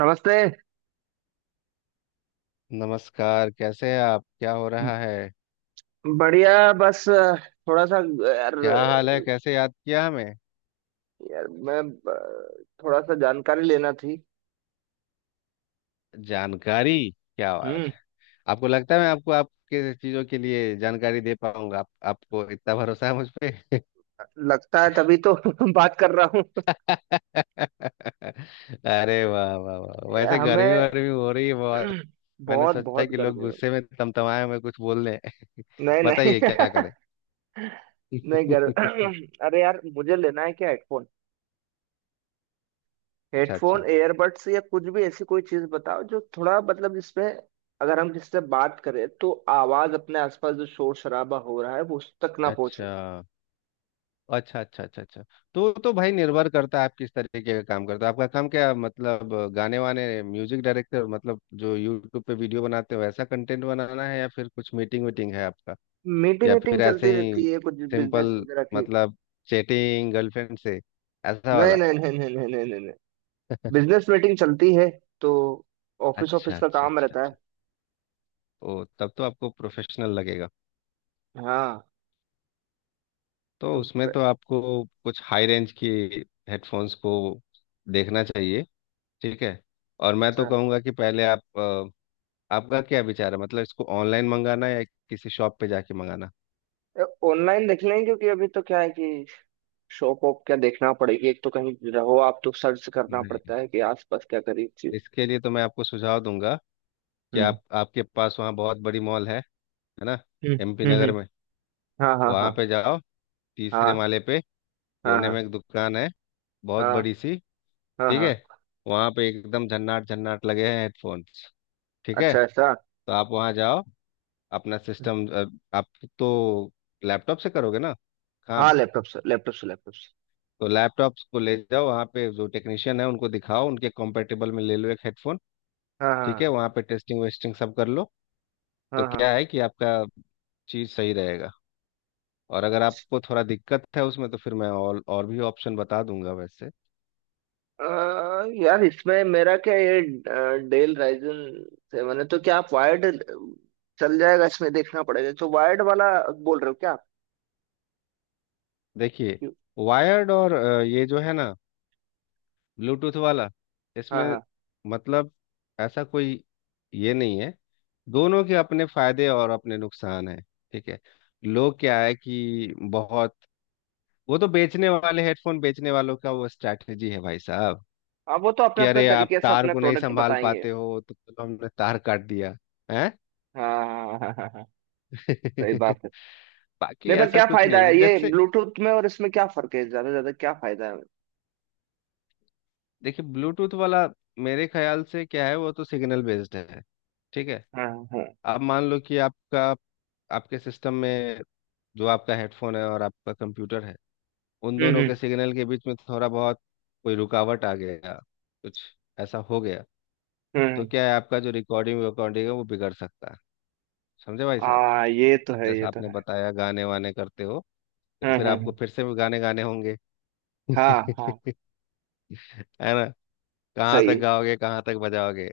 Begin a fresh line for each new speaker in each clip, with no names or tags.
नमस्ते।
नमस्कार, कैसे हैं आप? क्या हो
ब-
रहा है?
बढ़िया, बस थोड़ा सा, यार।
क्या हाल है? कैसे याद किया हमें?
यार मैं थोड़ा सा जानकारी लेना थी।
जानकारी? क्या बात
हम्म।
है। आपको लगता है मैं आपको आपके चीजों के लिए जानकारी दे पाऊंगा? आप, आपको इतना भरोसा है मुझ पे?
लगता है तभी तो बात कर रहा हूँ।
अरे वाह वाह वाह। वैसे
यार,
गर्मी
हमें
वर्मी हो रही है बहुत? मैंने
बहुत
सोचा
बहुत
कि लोग
गर्मी हो
गुस्से में तमतमाए हुए कुछ बोल रहे हैं।
रही। नहीं,
बताइए क्या
नहीं।
करें।
नहीं गर अरे यार, मुझे लेना है क्या हेडफोन?
अच्छा
हेडफोन,
अच्छा
एयरबड्स या कुछ भी ऐसी कोई चीज बताओ जो थोड़ा मतलब जिसमें अगर हम किससे बात करें तो आवाज अपने आसपास जो शोर शराबा हो रहा है वो उस तक ना पहुंचे।
अच्छा अच्छा। अच्छा अच्छा अच्छा। तो भाई, निर्भर करता है आप किस तरीके का काम करते हो। आपका काम क्या? मतलब गाने वाने, म्यूजिक डायरेक्टर, मतलब जो यूट्यूब पे वीडियो बनाते हो वैसा कंटेंट बनाना है, या फिर कुछ मीटिंग वीटिंग है आपका?
मीटिंग
या फिर
वीटिंग चलती
ऐसे ही
रहती है, कुछ बिजनेस
सिंपल,
वगैरह की।
मतलब चैटिंग, गर्लफ्रेंड से, ऐसा
नहीं,
वाला?
नहीं, नहीं, नहीं, नहीं, नहीं, नहीं, नहीं। बिजनेस मीटिंग चलती है तो ऑफिस
अच्छा
ऑफिस का
अच्छा
काम
अच्छा
रहता है।
अच्छा। ओ, तब तो आपको प्रोफेशनल लगेगा।
हाँ।
तो
तो
उसमें तो आपको कुछ हाई रेंज की हेडफोन्स को देखना चाहिए। ठीक है। और मैं तो
अच्छा,
कहूँगा कि पहले आप, आपका क्या विचार है, मतलब इसको ऑनलाइन मंगाना या किसी शॉप पे जाके मंगाना?
ऑनलाइन देख लें क्योंकि अभी तो क्या है कि शॉप वॉप क्या देखना पड़ेगी। एक तो कहीं रहो आप तो सर्च करना
नहीं,
पड़ता है कि आसपास क्या करी चीज।
इसके लिए तो मैं आपको सुझाव दूंगा कि
हम्म,
आप, आपके पास वहाँ बहुत बड़ी मॉल है ना,
हम्म।
एमपी
हम्म,
नगर में।
हाँ हाँ,
वहाँ
हाँ,
पे जाओ, तीसरे
हाँ।
माले पे
हाँ,
कोने
हाँ।
में एक दुकान है बहुत
हाँ,
बड़ी सी।
हाँ,
ठीक है।
हाँ।
वहाँ पे एकदम झन्नाट झन्नाट लगे हैं हेडफोन्स। ठीक है।
अच्छा, ऐसा।
तो आप वहाँ जाओ। अपना सिस्टम आप तो लैपटॉप से करोगे ना
हाँ,
काम?
लैपटॉप से लैपटॉप से लैपटॉप से।
तो लैपटॉप को ले जाओ वहाँ पे, जो टेक्नीशियन है उनको दिखाओ, उनके कॉम्पेटेबल में ले लो एक हेडफोन।
हाँ,
ठीक है,
हाँ।
वहाँ पे टेस्टिंग वेस्टिंग सब कर लो। तो
हाँ, हाँ।
क्या है कि आपका चीज़ सही रहेगा। और अगर आपको थोड़ा दिक्कत है उसमें तो फिर मैं और भी ऑप्शन बता दूंगा वैसे।
अ, यार, इसमें मेरा क्या ये डेल राइजन 7 है तो क्या आप वायर्ड चल जाएगा इसमें देखना पड़ेगा। तो वायर्ड वाला बोल रहे हो क्या आप?
देखिए,
क्यों?
वायर्ड और ये जो है ना, ब्लूटूथ वाला,
हाँ,
इसमें
हाँ,
मतलब ऐसा कोई ये नहीं है। दोनों के अपने फायदे और अपने नुकसान हैं। ठीक है। लोग क्या है कि बहुत, वो तो बेचने वाले, हेडफोन बेचने वालों का वो स्ट्रैटेजी है भाई साहब,
हाँ। वो तो अपने
कि
अपने
अरे आप
तरीके से
तार
अपने
को नहीं
प्रोडक्ट
संभाल
बताएंगे।
पाते हो तो चलो हमने तार काट दिया है।
हाँ, हाँ, हाँ, हाँ, हाँ। सही बात है।
बाकी
नहीं, पर
ऐसा
क्या
कुछ
फायदा
नहीं
है
है।
ये
जैसे,
ब्लूटूथ में और इसमें क्या फर्क है? ज्यादा से ज्यादा क्या फायदा है?
देखिए, ब्लूटूथ वाला मेरे ख्याल से क्या है, वो तो सिग्नल बेस्ड है। ठीक है।
हाँ। हाँ।
अब मान लो कि आपका, आपके सिस्टम में जो आपका हेडफोन है और आपका कंप्यूटर है, उन
हम्म,
दोनों
हम्म।
के सिग्नल के बीच में थोड़ा बहुत कोई रुकावट आ गया, कुछ ऐसा हो गया, तो
हम्म।
क्या है, आपका जो रिकॉर्डिंग रिकॉर्डिंग है वो बिगड़ सकता है। समझे भाई साहब?
हाँ, ये तो है, ये
जैसा
तो
आपने
है।
बताया गाने वाने करते हो, तो
हाँ,
फिर
हाँ,
आपको फिर से गाने गाने होंगे।
हाँ, हाँ, हाँ।
है ना? कहाँ तक
सही
गाओगे, कहाँ तक बजाओगे?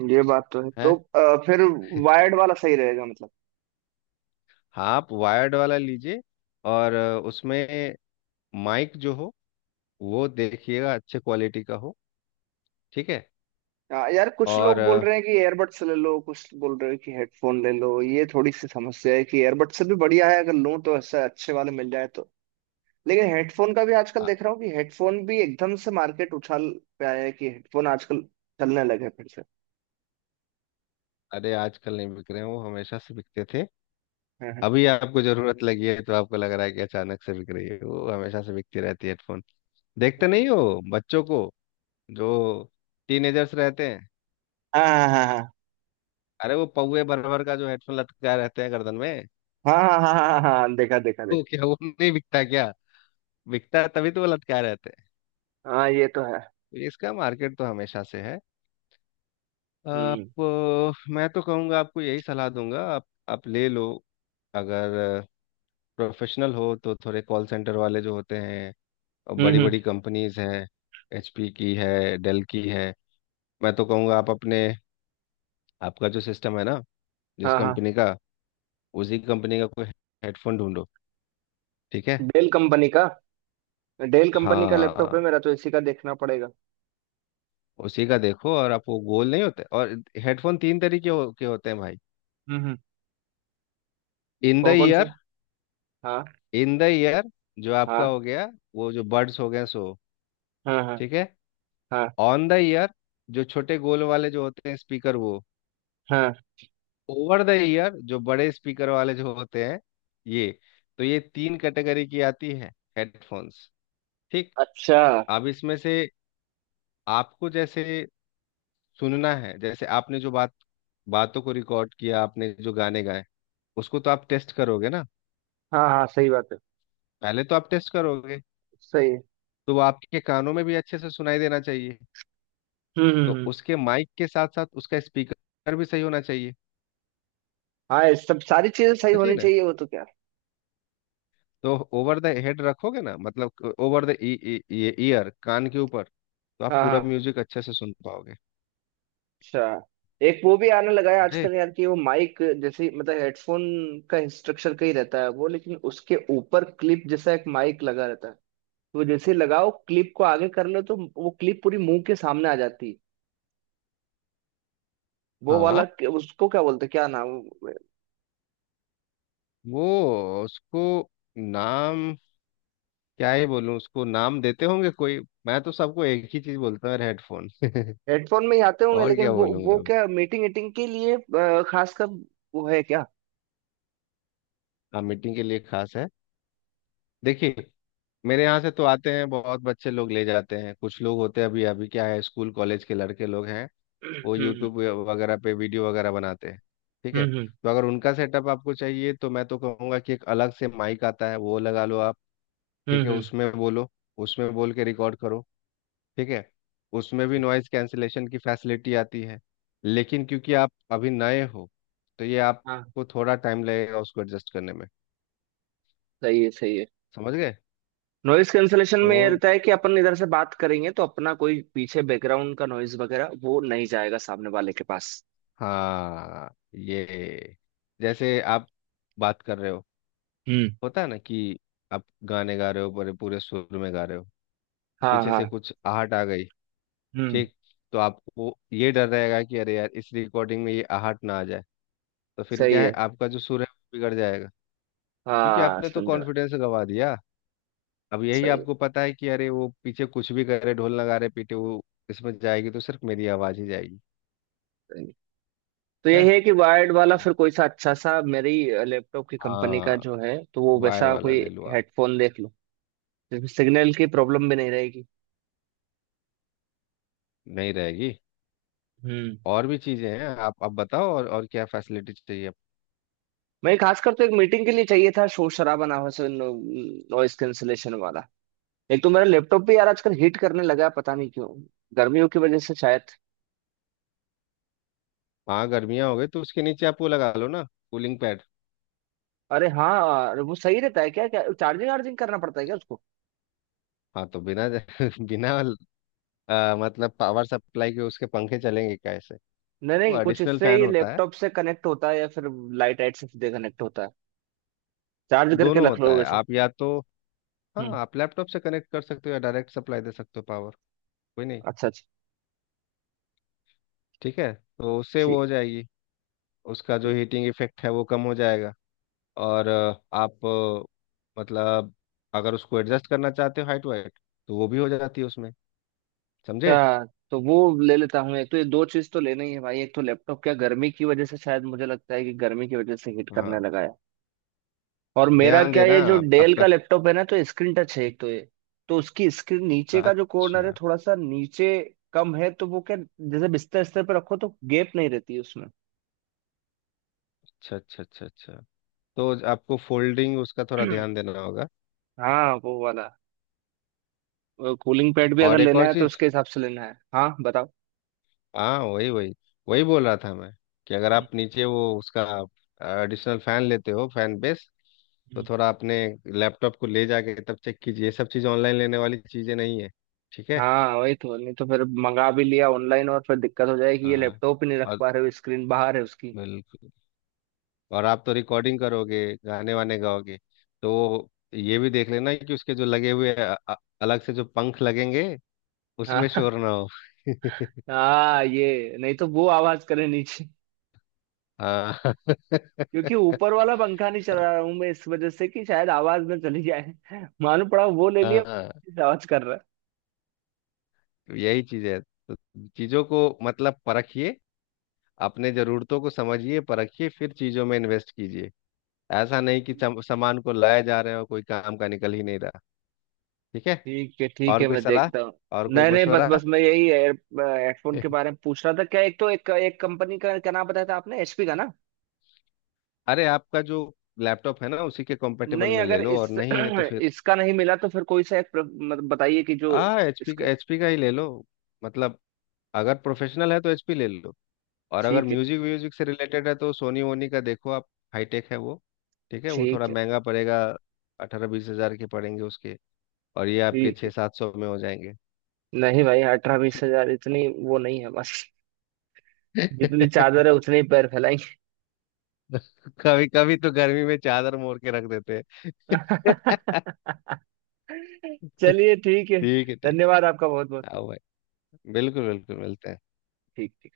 है ये बात तो है। तो
हैं?
फिर वायर्ड वाला सही रहेगा, मतलब?
हाँ, आप वायर्ड वाला लीजिए। और उसमें माइक जो हो वो देखिएगा अच्छे क्वालिटी का हो। ठीक है।
हाँ, यार, कुछ
और
लोग बोल
अ,
रहे हैं कि एयरबड्स ले लो, कुछ बोल रहे हैं कि हेडफोन ले लो। ये थोड़ी सी समस्या है कि एयरबड्स से भी बढ़िया है अगर लूँ तो ऐसे अच्छे वाले मिल जाए तो। लेकिन हेडफोन का भी आजकल
अ-
देख रहा हूँ कि हेडफोन भी एकदम से मार्केट उछाल पे आया है कि हेडफोन आजकल चलने लगे फिर से।
अरे आजकल नहीं बिक रहे हैं, वो हमेशा से बिकते थे।
हाँ,
अभी आपको जरूरत लगी है तो आपको लग रहा है कि अचानक से बिक रही है, वो हमेशा से बिकती रहती है हेडफोन। देखते नहीं हो बच्चों को, जो टीनेजर्स रहते हैं?
हाँ, हाँ,
अरे वो पौए भर भर का जो हेडफोन लटकाए रहते हैं गर्दन में।
हाँ, हाँ, हाँ, हाँ, हाँ, हाँ, हाँ, हाँ, हाँ, देखा, देखा,
तो
देखा।
क्या वो नहीं बिकता क्या? बिकता है तभी तो वो लटका रहते हैं।
हाँ, ये तो है।
तो इसका मार्केट तो हमेशा से है।
हम्म,
आप मैं तो कहूँगा आपको यही सलाह दूंगा, आप ले लो। अगर प्रोफेशनल हो तो थोड़े कॉल सेंटर वाले जो होते हैं और
हम्म,
बड़ी
हम्म।
बड़ी कंपनीज हैं, एचपी की है, डेल की है। मैं तो कहूँगा आप अपने, आपका जो सिस्टम है ना, जिस
हाँ, हाँ।
कंपनी का, उसी कंपनी का कोई हेडफोन ढूंढो। ठीक है।
डेल कंपनी का डेल कंपनी का
हाँ,
लैपटॉप है मेरा तो इसी का देखना पड़ेगा।
उसी का देखो। और आप, वो गोल नहीं होते। और हेडफोन तीन तरीके के होते हैं भाई।
हम्म, हम्म।
इन द
कौन कौन से?
ईयर,
हाँ।
इन द ईयर जो आपका
हाँ,
हो गया, वो जो बर्ड्स हो गए सो।
हाँ, हाँ,
ठीक है।
हाँ।
ऑन द ईयर, जो छोटे गोल वाले जो होते हैं स्पीकर वो।
हाँ।
ओवर द ईयर, जो बड़े स्पीकर वाले जो होते हैं ये। तो ये तीन कैटेगरी की आती है हेडफोन्स। ठीक।
अच्छा।
अब इसमें से आपको जैसे सुनना है, जैसे आपने जो बातों को रिकॉर्ड किया, आपने जो गाने गाए, उसको तो आप टेस्ट करोगे ना?
हाँ, हाँ, सही बात है।
पहले तो आप टेस्ट करोगे,
सही है।
तो वो आपके कानों में भी अच्छे से सुनाई देना चाहिए।
हम्म, हम्म,
तो उसके माइक के साथ साथ उसका स्पीकर भी सही होना चाहिए।
हाँ, ये सब सारी चीजें सही
होना चाहिए
होनी
ना।
चाहिए वो तो क्या।
तो ओवर द हेड रखोगे ना, मतलब ओवर द ईयर, कान के ऊपर, तो आप
हाँ,
पूरा
हाँ।
म्यूजिक अच्छे से सुन पाओगे।
अच्छा, एक वो भी आने लगा है
समझे?
आजकल, यार, कि वो माइक जैसे मतलब हेडफोन का स्ट्रक्चर का ही रहता है वो, लेकिन उसके ऊपर क्लिप जैसा एक माइक लगा रहता है। तो जैसे लगाओ क्लिप को आगे कर लो तो वो क्लिप पूरी मुंह के सामने आ जाती है। वो वाला,
हाँ,
उसको क्या बोलते हैं, क्या नाम?
वो उसको नाम, क्या ही बोलूं उसको, नाम देते होंगे कोई, मैं तो सबको एक ही चीज बोलता हूँ, हेडफोन।
हेडफोन में ही आते होंगे
और
लेकिन
क्या
वो
बोलूंगा?
क्या मीटिंग मीटिंग के लिए खासकर। वो है क्या?
हाँ, मीटिंग के लिए खास है। देखिए, मेरे यहाँ से तो आते हैं बहुत बच्चे लोग, ले जाते हैं। कुछ लोग होते हैं, अभी अभी क्या है, स्कूल कॉलेज के लड़के लोग हैं,
हम्म,
वो
हम्म,
यूट्यूब वगैरह पे वीडियो वगैरह बनाते हैं। ठीक है।
हम्म,
तो अगर उनका सेटअप आपको चाहिए तो मैं तो कहूँगा कि एक अलग से माइक आता है, वो लगा लो आप।
हम्म,
ठीक है,
हम्म।
उसमें बोलो, उसमें बोल के रिकॉर्ड करो। ठीक है। उसमें भी नॉइज़ कैंसिलेशन की फैसिलिटी आती है, लेकिन क्योंकि आप अभी नए हो तो ये
हाँ,
आपको थोड़ा टाइम लगेगा उसको एडजस्ट करने में।
सही है, सही है।
समझ गए?
नॉइज कैंसलेशन में ये
तो
रहता है कि अपन इधर से बात करेंगे तो अपना कोई पीछे बैकग्राउंड का नॉइज वगैरह वो नहीं जाएगा सामने वाले के पास।
हाँ, ये जैसे आप बात कर रहे हो,
हम्म।
होता है ना कि आप गाने गा रहे हो, पूरे पूरे सुर में गा रहे हो,
हाँ,
पीछे से
हाँ।
कुछ आहट आ गई,
हम्म।
ठीक, तो आपको ये डर रहेगा कि अरे यार, इस रिकॉर्डिंग में ये आहट ना आ जाए, तो फिर
सही
क्या है,
है।
आपका जो सुर है वो बिगड़ जाएगा। क्योंकि
हाँ,
आपने तो
समझा।
कॉन्फिडेंस गंवा दिया। अब यही
सही है।
आपको पता है कि अरे वो पीछे कुछ भी करे, ढोल नगाड़े पीटे, वो इसमें जाएगी तो सिर्फ मेरी आवाज ही जाएगी।
सही है। तो
है
यही है कि वायर्ड वाला
तो।
फिर कोई सा अच्छा सा मेरी लैपटॉप की कंपनी का
हाँ,
जो है तो वो
वायर
वैसा
वाला
कोई
ले लो आप।
हेडफोन देख लो जिसमें सिग्नल की प्रॉब्लम भी नहीं रहेगी।
नहीं रहेगी।
हम्म।
और भी चीजें हैं, आप बताओ, और क्या फैसिलिटी चाहिए?
मैं खासकर तो एक मीटिंग के लिए चाहिए था, शोर शराबा ना हो, नॉइस कैंसलेशन वाला। एक तो मेरा लैपटॉप भी यार आजकल हीट करने लगा है, पता नहीं क्यों, गर्मियों की वजह से शायद।
हाँ, गर्मियाँ हो गई तो उसके नीचे आप वो लगा लो ना, कूलिंग पैड।
अरे हाँ, अरे वो सही रहता है क्या? क्या चार्जिंग वार्जिंग करना पड़ता है क्या उसको?
हाँ, तो बिना बिना मतलब पावर सप्लाई के, उसके पंखे चलेंगे कैसे?
नहीं, नहीं,
वो
कुछ
एडिशनल
इससे
फैन
ही
होता है।
लैपटॉप से कनेक्ट होता है या फिर लाइट लाइट से सीधे कनेक्ट होता है? चार्ज करके
दोनों
रख लो
होता है
वैसे।
आप, या तो, हाँ,
हम्म।
आप लैपटॉप से कनेक्ट कर सकते हो या डायरेक्ट सप्लाई दे सकते हो पावर। कोई नहीं।
अच्छा, अच्छा।
ठीक है। तो उससे वो
ठीक।
हो जाएगी, उसका जो हीटिंग इफेक्ट है वो कम हो जाएगा। और आप मतलब अगर उसको एडजस्ट करना चाहते हो हाइट वाइट, तो वो भी हो जाती है उसमें। समझे?
अच्छा। तो वो ले लेता हूँ। एक तो ये दो चीज तो लेना ही है भाई। एक तो लैपटॉप क्या गर्मी की वजह से शायद मुझे लगता है कि गर्मी की वजह से हीट करने
हाँ,
लगा है। और मेरा
ध्यान
क्या
देना
ये जो डेल
आपका,
का लैपटॉप है ना तो स्क्रीन टच है, एक तो ये। तो उसकी स्क्रीन
अच्छा
नीचे का जो
अच्छा
कॉर्नर है थोड़ा सा नीचे कम है तो वो क्या जैसे बिस्तर बिस्तर पे रखो तो गैप नहीं रहती उसमें।
अच्छा अच्छा अच्छा, तो आपको फोल्डिंग उसका थोड़ा ध्यान देना होगा।
हाँ, वो वाला कूलिंग पैड भी अगर
और एक
लेना
और
है तो
चीज,
उसके हिसाब से लेना है। हाँ, बताओ।
हाँ, वही वही वही बोल रहा था मैं, कि अगर
हम्म,
आप नीचे वो उसका एडिशनल फैन लेते हो, फैन बेस, तो
हम्म।
थोड़ा अपने लैपटॉप को ले जाके तब चेक कीजिए, ये सब चीज़ ऑनलाइन लेने वाली चीज़ें नहीं है। ठीक है।
हाँ, वही तो। नहीं तो फिर मंगा भी लिया ऑनलाइन और फिर दिक्कत हो जाएगी, ये
हाँ,
लैपटॉप ही नहीं रख
और
पा रहे हो, स्क्रीन बाहर है उसकी।
बिल्कुल, और आप तो रिकॉर्डिंग करोगे, गाने वाने गाओगे, तो ये भी देख लेना कि उसके जो लगे हुए अलग से जो पंख लगेंगे
हाँ
उसमें शोर ना हो।
हाँ, ये नहीं तो वो आवाज करे नीचे, क्योंकि ऊपर वाला पंखा नहीं चला रहा हूं मैं इस वजह से कि शायद आवाज में चली जाए। मालूम पड़ा वो ले
हाँ
लिया।
हाँ।
आवाज कर रहा है।
तो यही चीज है, तो चीजों को मतलब परखिए, अपने जरूरतों को समझिए, परखिए, फिर चीजों में इन्वेस्ट कीजिए। ऐसा नहीं कि सामान को लाए जा रहे हो कोई काम का निकल ही नहीं रहा। ठीक है।
ठीक है, ठीक
और
है,
कोई
मैं
सलाह,
देखता हूँ।
और कोई
नहीं, नहीं, बस
मशवरा?
बस मैं यही हेडफोन के बारे में पूछ रहा था क्या। एक तो एक एक कंपनी का नाम बताया था आपने, एचपी का, ना?
अरे, आपका जो लैपटॉप है ना, उसी के कंपेटेबल
नहीं,
में ले
अगर
लो, और
इस
नहीं है तो फिर,
इसका नहीं मिला तो फिर कोई सा एक मतलब बताइए कि जो
आ, एचपी का,
इसका।
एचपी का ही ले लो। मतलब अगर प्रोफेशनल है तो एचपी ले लो, और अगर
ठीक है,
म्यूजिक व्यूजिक से रिलेटेड है तो सोनी वोनी का देखो आप। हाईटेक है वो। ठीक है, वो थोड़ा
ठीक है,
महंगा पड़ेगा। 18-20 हजार के पड़ेंगे उसके, और ये आपके
ठीक
छः
है।
सात सौ में हो जाएंगे।
नहीं भाई, 18-20 हजार इतनी वो नहीं है बस। जितनी चादर है उतने ही पैर
कभी कभी तो गर्मी में चादर मोड़ के रख देते हैं।
फैलाएंगे। चलिए, ठीक है।
ठीक है। ठीक।
धन्यवाद आपका बहुत बहुत।
आओ भाई, बिल्कुल बिल्कुल, मिलते हैं।
ठीक।